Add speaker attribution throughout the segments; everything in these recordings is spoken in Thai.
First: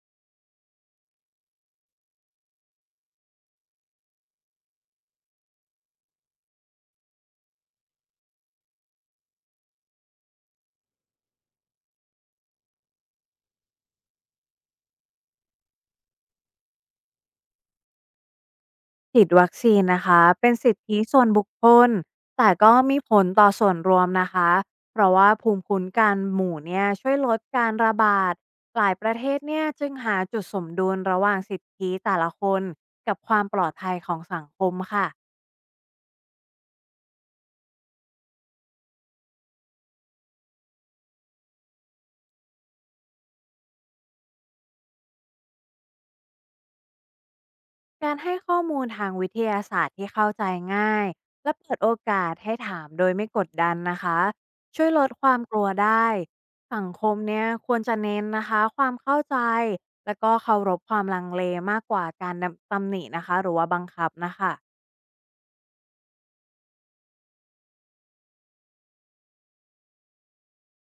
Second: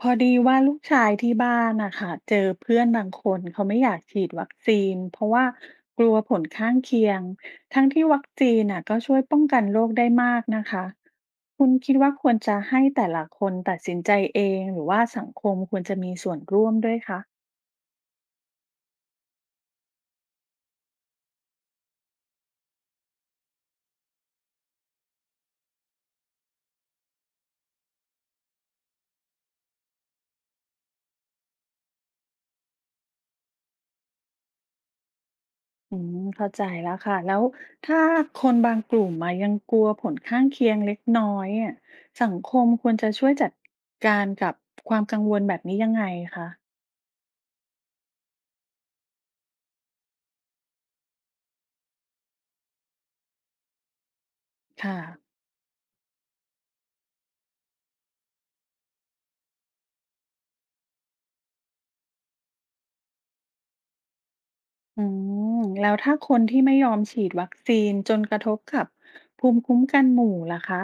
Speaker 1: พอดีว่าลูกชายที่บ้านนะคะเจอเพื่อนบางคนเขาไม่อยากฉีดวัคซีนเพราะว่ากลัวผลข้างเคียงทั้งที่วัคซีนน่ะก็ช่วยป้องกันโรคได้มากนะคะคุณคิดว่าควรจะให้แต่ละคนตัดสินใจเองหรือว่าสังคมควรจะมีส่วนร่วมด้วยคะ
Speaker 2: ฉีดวัคซีนนะคะเป็นสิทธิส่วนบุคคลแต่ก็มีผลต่อส่วนรวมนะคะเพราะว่าภูมิคุ้มกันหมู่เนี่ยช่วยลดการระบาดหลายประเทศเนี่ยจึงหาจุดสมดุลระหว่างสิทธิแต่ละคนกับความปลอดภัยของสังคมค่ะ
Speaker 1: อืมเข้าใจแล้วค่ะแล้วถ้าคนบางกลุ่มมายังกลัวผลข้างเคียงเล็กน้อยอะสังคมควรจะช่วยจัดการกับความกังวลแบบนี้ยังไงคะ
Speaker 2: การให้ข้อมูลทางวิทยาศาสตร์ที่เข้าใจง่ายและเปิดโอกาสให้ถามโดยไม่กดดันนะคะช่วย
Speaker 1: ค่ะ
Speaker 2: ลดความกลัวได้สังคมเนี่ยควรจะเน้นนะคะความเข้าใจและก็เคารพความลังเลมากกว่าการตำหนินะคะหรือว่าบังคับนะคะ
Speaker 1: อืมแล้วถ้าคนที่ไม่ยอมฉีดวัคซีนจนกระทบกับภูมิคุ้มกันหมู่ล่ะคะ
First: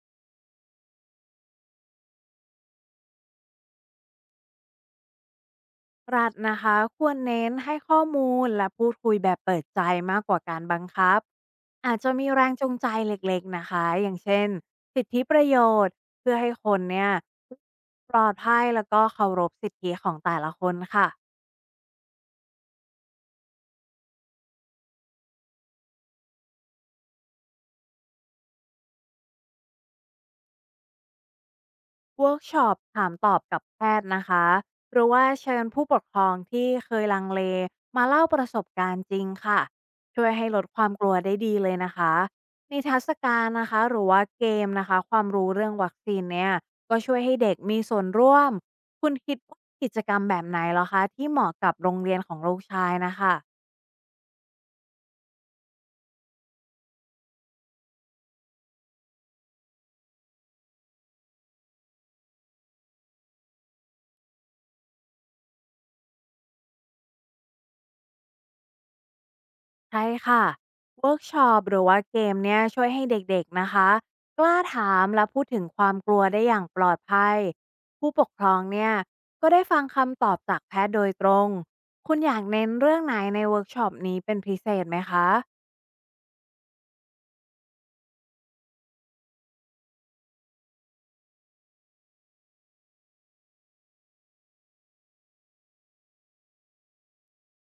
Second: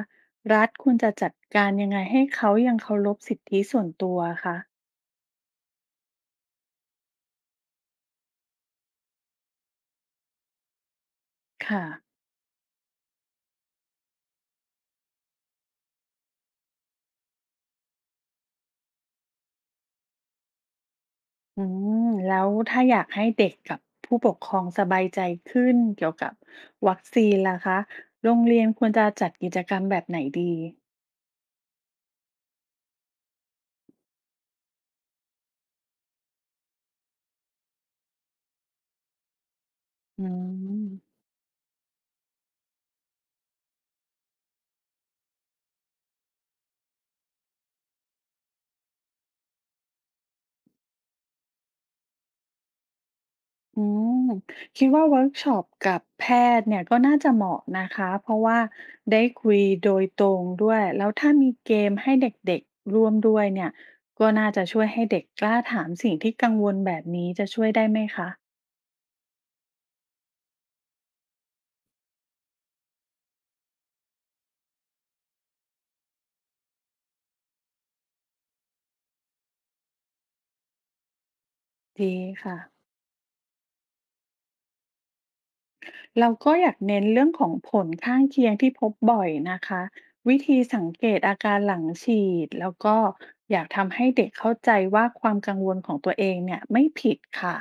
Speaker 1: รัฐควรจะจัดการยังไงให้เขายังเคารพสิทธิส่วนตัวคะ
Speaker 2: รัฐนะคะควรเน้นให้ข้อมูลและพูดคุยแบบเปิดใจมากกว่าการบังคับ
Speaker 1: ค่ะ
Speaker 2: อาจจะมีแรงจูงใจเล็กๆนะคะอย่างเช่นสิทธิประโยชน์เพื่อให้คนเนี่ยปลอดภัยแล้วก็เคารพสิทธิของแต่ละคนค่ะ
Speaker 1: อืมแล้วถ้าอยากให้เด็กกับผู้ปกครองสบายใจขึ้นเกี่ยวกับวัคซีนล่ะคะโรงเรียนควรจะจัดกิจกรรมแบบไหนดี
Speaker 2: เวิร์กช็อปถามตอบกับแพทย์นะคะหรือว่าเชิญผู้ปกครองที่เคยลังเลมาเล่าประสบการณ์จริงค่ะ
Speaker 1: อื
Speaker 2: ช่วยให้ลดค
Speaker 1: ม
Speaker 2: วามกลัวได้ดีเลยนะคะนิทรรศการนะคะหรือว่าเกมนะคะความรู้เรื่องวัคซีนเนี่ยก็ช่วยให้เด็กมีส่วนร่วมคุณคิดว่ากิจกรรมแบบไหนเหรอคะที่เหมาะกับโรงเรียนของลูกชายนะคะ
Speaker 1: อืมคิดว่าเวิร์กช็อปกับแพทย์เนี่ยก็น่าจะเหมาะนะคะเพราะว่าได้คุยโดยตรงด้วยแล้วถ้ามีเกมให้เด็กๆร่วมด้วยเนี่ยก็น่าจะช่วยให้เด็กกล้าถามสิ่งที่กังวลแบบนี้จะช่วยได้ไหมคะ
Speaker 2: ใช่ค่ะเวิร์กช็อปหรือว่าเกมเนี่ยช่วยให้เด็กๆนะคะกล้าถามและพูดถึงความกลัวได้อย่างปลอดภัย ผู้ปกครองเนี่ยก็ได้ฟังคำตอบจากแพทย์โดยตรง คุ
Speaker 1: ดี
Speaker 2: ณอยาก
Speaker 1: ค่ะ
Speaker 2: เน้นเรื่องไหนในเวิร์กช็อปนี้เป็นพิเศษไหมคะ
Speaker 1: เราก็อยากเน้นเรื่องของผลข้างเคียงที่พบบ่อยนะคะวิธีสังเกตอาการหลังฉีดแล้วก็อยากทำให้เด็กเข้าใจว่าความกังวลของตัวเองเนี่ยไม่ผิดค่ะ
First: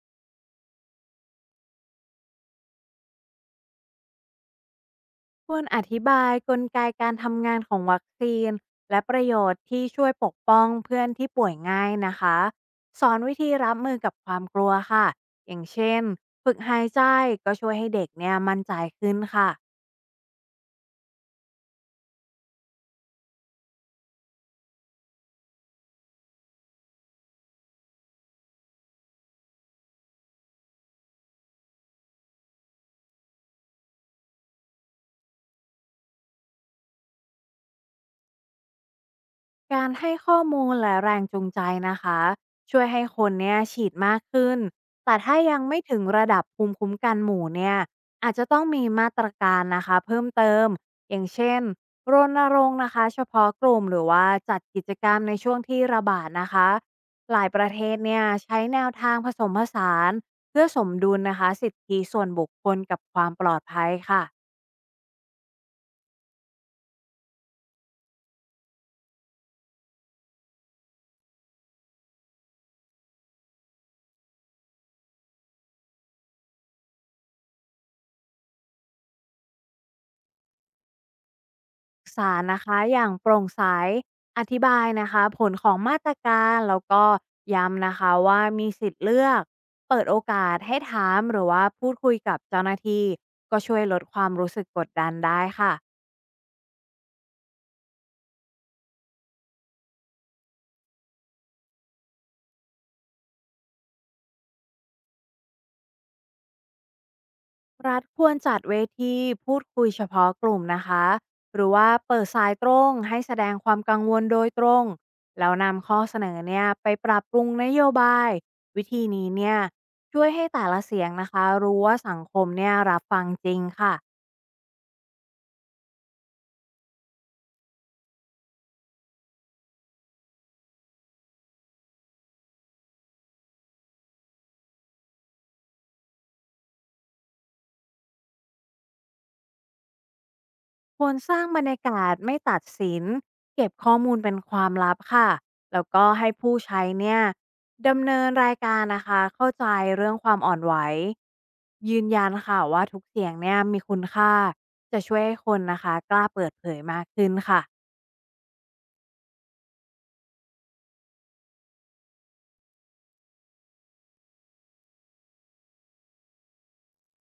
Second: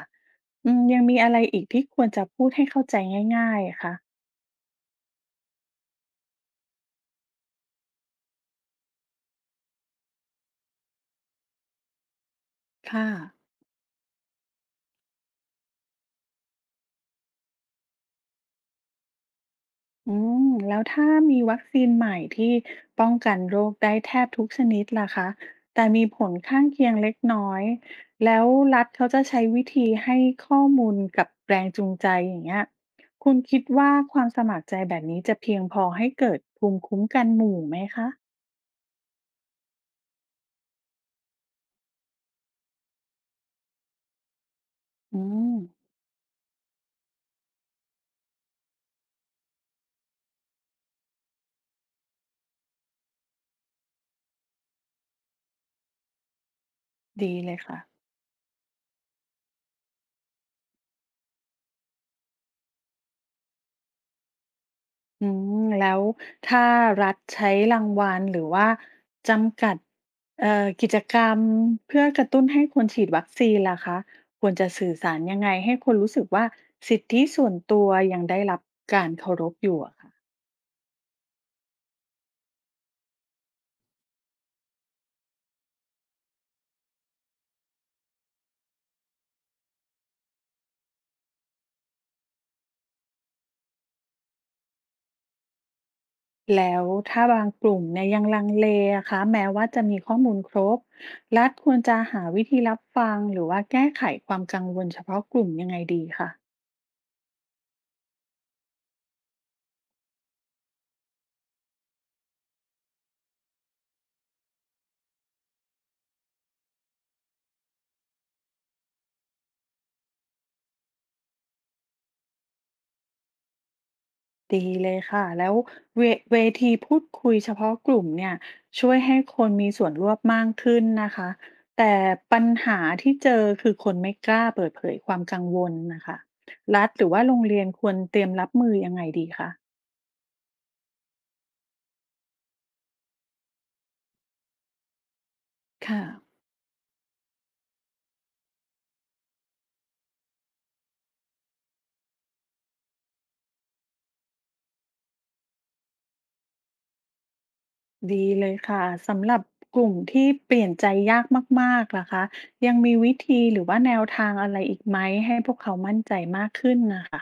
Speaker 1: อืมยังมีอะไรอีกที่ควรจะพูดให้เข้าใจง่ายๆอะคะ
Speaker 2: ควรอธิบายกลไกการทำงานของวัคซีนและประโยชน์ที่ช่วยปกป้องเพื่อนที่ป่วยง่ายนะคะส
Speaker 1: ค่ะ
Speaker 2: อนวิธีรับมือกับความกลัวค่ะอย่างเช่นฝึกหายใจก็ช่วยให้เด็กเนี่ยมั่นใจขึ้นค่ะ
Speaker 1: อืมแล้วถ้ามีวัคซีนใหม่ที่ป้องกันโรคได้แทบทุกชนิดล่ะคะแต่มีผลข้างเคียงเล็กน้อยแล้วรัฐเขาจะใช้วิธีให้ข้อมูลกับแรงจูงใจอย่างเงี้ยคุณคิดว่าความสมัครใจแบบนี้จะเพียงพอให้เกิดภูมิคุ้มกันหมู่ไหมคะ
Speaker 2: การให้ข้อมูลและแรงจูงใจนะคะช่วยให้คนเนี่ยฉีดมากขึ้นแต่
Speaker 1: อื
Speaker 2: ถ้า
Speaker 1: ม
Speaker 2: ยังไม่ถึงระดับภูมิคุ้มกันหมู่เนี่ยอาจจะต้องมีมาตรการนะคะเพิ่มเติมอย่างเช่นรณรงค์นะคะเฉพาะกลุ่มหรือว่าจัดกิจกรรมในช่วงที่ระบาดนะคะ
Speaker 1: ดี
Speaker 2: หลาย
Speaker 1: เล
Speaker 2: ป
Speaker 1: ย
Speaker 2: ระ
Speaker 1: ค่ะ
Speaker 2: เทศเนี่ยใช้แนวทางผสมผสานเพื่อสมดุลนะคะสิทธิส่วนบุคคลกับความปลอดภัยค่ะ
Speaker 1: อืมแล้วถ้ารัฐใช้รางวัลหรือว่าจำกัดกิจกรรมเพื่อกระตุ้นให้คนฉีดวัคซีนล่ะคะควรจะสื่อสารยังไงให้คนรู้สึกว่าสิทธิส่วนตัวยังได้รับการเคารพอยู่อะค่ะ
Speaker 2: สารนะคะอย่างโปร่งใสอธิบายนะคะผลของมาตรการแล้วก็ย้ำนะคะว่ามีสิทธิ์เลือกเปิดโอกาสให้ถามหรือว่าพูดคุยกับเจ้าหน้าที่ก็ช่วยลดความรู้สึกกดดันได้ค่ะ
Speaker 1: แล้วถ้าบางกลุ่มเนี่ยยังลังเลอะคะแม้ว่าจะมีข้อมูลครบรัฐควรจะหาวิธีรับฟังหรือว่าแก้ไขความกังวลเฉพาะกลุ่มยังไงดีคะ
Speaker 2: รัฐควรจัดเวทีพูดคุยเฉพาะกลุ่มนะคะหรือว่าเปิดสายตรงให้แสดงความกังวลโดยตรงแล้วนำข้อเสนอเนี่ยไปปรับปรุงนโยบายวิธีนี้เนี่ยช่วยให้แต่ละเสียงนะคะรู้ว่าสังคมเนี่ยรับฟังจริงค่ะ
Speaker 1: ดีเลยค่ะแล้วเวเวทีพูดคุยเฉพาะกลุ่มเนี่ยช่วยให้คนมีส่วนร่วมมากขึ้นนะคะแต่ปัญหาที่เจอคือคนไม่กล้าเปิดเผยความกังวลนะคะรัฐหรือว่าโรงเรียนควรเตรียมรับมือยังไงดีคะ
Speaker 2: ควรสร้างบรรยากาศไม่ตัดสินเก็บข้อมูลเป็นความลับค่ะแล้ว
Speaker 1: ค่ะ
Speaker 2: ก็ให้ผู้ใช้เนี่ยดำเนินรายการนะคะเข้าใจเรื่องความอ่อนไหวยืนยันค่ะว่าทุกเสียงเนี่ยมีคุณค่าจะช่วยให้คนนะคะกล้าเปิดเผยมากขึ้นค่ะ
Speaker 1: ดีเลยค่ะสำหรับกลุ่มที่เปลี่ยนใจยากมากๆล่ะคะยังมีวิธีหรือว่าแนวทางอะไรอีกไหมให้พวกเขามั่นใจมากขึ้นนะคะ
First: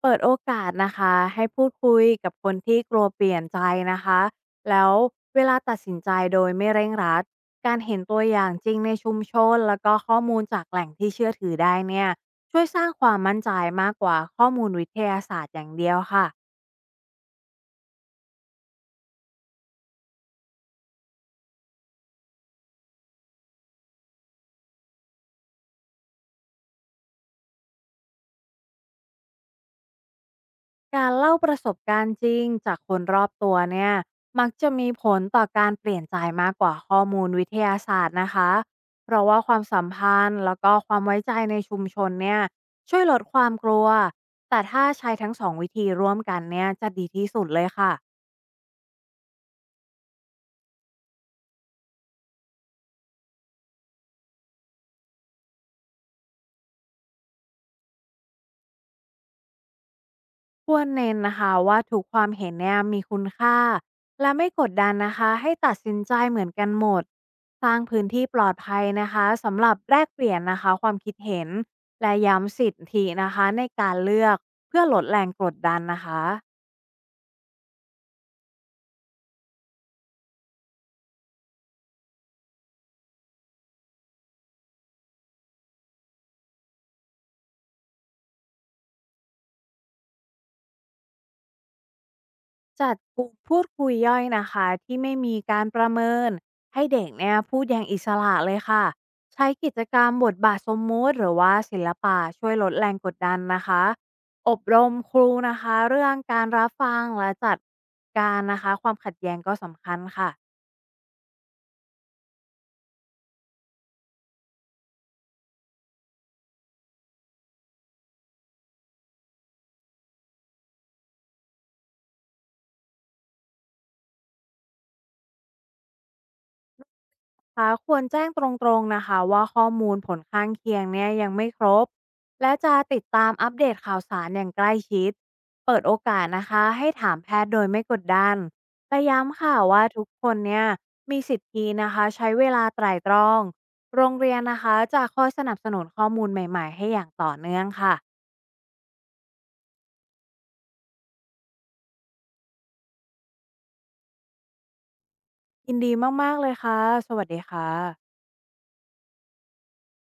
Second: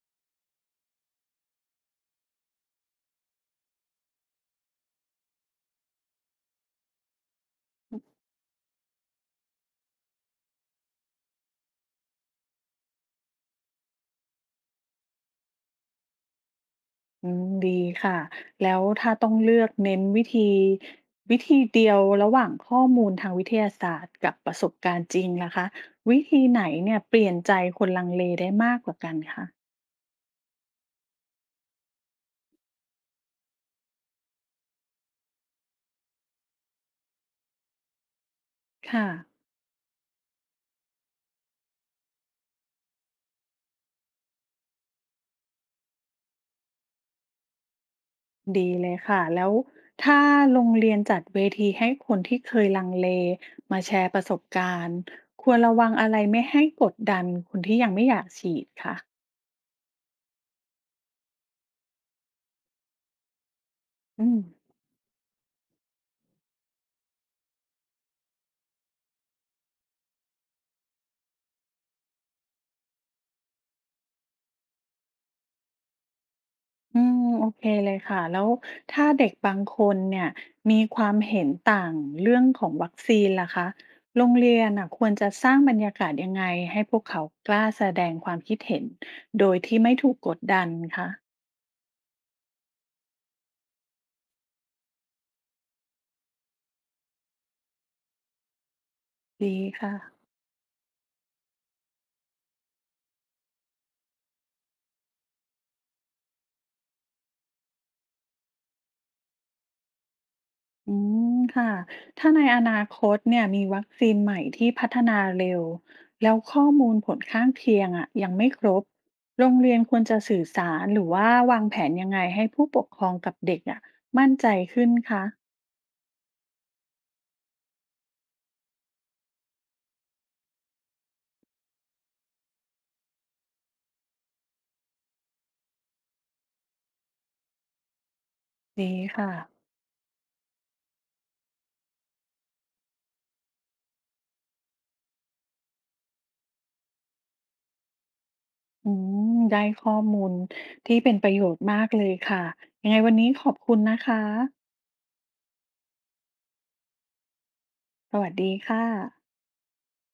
Speaker 2: เปิดโอกาสนะคะให้พูดคุยกับคนที่กลัวเปลี่ยนใจนะคะแล้วเวลาตัดสินใจโดยไม่เร่งรัดการเห็นตัวอย่างจริงในชุมชนแล้วก็ข้อมูลจากแหล่งที่เชื่อถือได้เนี่ยช่วยสร้างความมั่นใจมากกว่าข้อมูลวิทยาศาสตร์อย่างเดียวค่ะ
Speaker 1: อืมดีค่ะแล้วถ้าต้องเลือกเน้นวิธีเดียวระหว่างข้อมูลทางวิทยาศาสตร์กับประสบการณ์จริงล่ะคะวิธีไหนเนี่ยเปลี่ยนใจคนลังเลได้มากกว่ากันคะ
Speaker 2: การเล่าประสบการณ์จริงจากคนรอบตัวเนี่ยมักจะมีผลต่อการเปลี่ยนใจมากกว่าข้อมูลวิทยาศาสตร์นะคะ
Speaker 1: ค่ะ
Speaker 2: เพราะว่าความสัมพันธ์แล้วก็ความไว้ใจในชุมชนเนี่ยช่วยลดความกลัวแต่ถ้าใช้ทั้งสองวิธีร่วมกันเนี่ยจะดีที่สุดเลยค่ะ
Speaker 1: ดีเลยค่ะแล้วถ้าโรงเรียนจัดเวทีให้คนที่เคยลังเลมาแชร์ประสบการณ์ควรระวังอะไรไม่ให้กดดันคนที่ยังไม่อยากฉีดคะ
Speaker 2: ควรเน้นนะคะว่าทุกความเห็นเนี่ยมีคุณค่า
Speaker 1: อื
Speaker 2: และ
Speaker 1: ม
Speaker 2: ไม่กดดันนะคะให้ตัดสินใจเหมือนกันหมดสร้างพื้นที่ปลอดภัยนะคะสำหรับแลกเปลี่ยนนะคะความคิดเห็นและย้ำสิทธินะคะในการเลือกเพื่อลดแรงกดดันนะคะ
Speaker 1: อืมโอเคเลยค่ะแล้วถ้าเด็กบางคนเนี่ยมีความเห็นต่างเรื่องของวัคซีนล่ะคะโรงเรียนน่ะควรจะสร้างบรรยากาศยังไงให้พวกเขากล้าแสดงความคิดเห็นโดยที่ไม่ถูกกดดันคะ
Speaker 2: จัดกลุ่มพูดคุยย่อยนะคะที่ไม่มีการประเมินให้เด็กเนี่ยพูดอย่างอิสระเลยค่ะใช้
Speaker 1: ดี
Speaker 2: กิจ
Speaker 1: ค่ะ
Speaker 2: กรรมบทบาทสมมุติหรือว่าศิลปะช่วยลดแรงกดดันนะคะอบรมครูนะคะเรื่องการรับฟังและจัดการนะคะความขัดแย้งก็สำคัญค่ะ
Speaker 1: อืมค่ะถ้าในอนาคตเนี่ยมีวัคซีนใหม่ที่พัฒนาเร็วแล้วข้อมูลผลข้างเคียงอะยังไม่ครบโรงเรียนควรจะสื่อสารหรือว่าวางแผนยังไงให้ผู้ปกครองกับเด็กอะมั่นใจขึ้นคะ
Speaker 2: คะควรแจ้งตรงๆนะคะว่าข้อมูลผลข้างเคียงเนี่ยยังไม่ครบและจะติดตามอัปเดตข่าวสารอย่างใกล้ชิดเปิดโอกาสนะคะให้ถามแพทย์โดยไม่กดดัน
Speaker 1: ดี
Speaker 2: และ
Speaker 1: ค่ะ
Speaker 2: ย้ำค่ะว่าทุกคนเนี่ยมีสิทธินะคะใช้เวลาไตร่ตรองโรงเรียนนะคะจะคอยสนับสนุนข้อมูลใหม่ๆให้อย่างต่อเนื่องค่ะ
Speaker 1: อืมได้ข้อมูลที่เป็นประโยชน์มากเลยค่ะยังไงวันนี้ขอบคุณนะคะ
Speaker 2: ยินดีมากๆเลยค่ะสวัสดีค่ะ
Speaker 1: สวัสดีค่ะ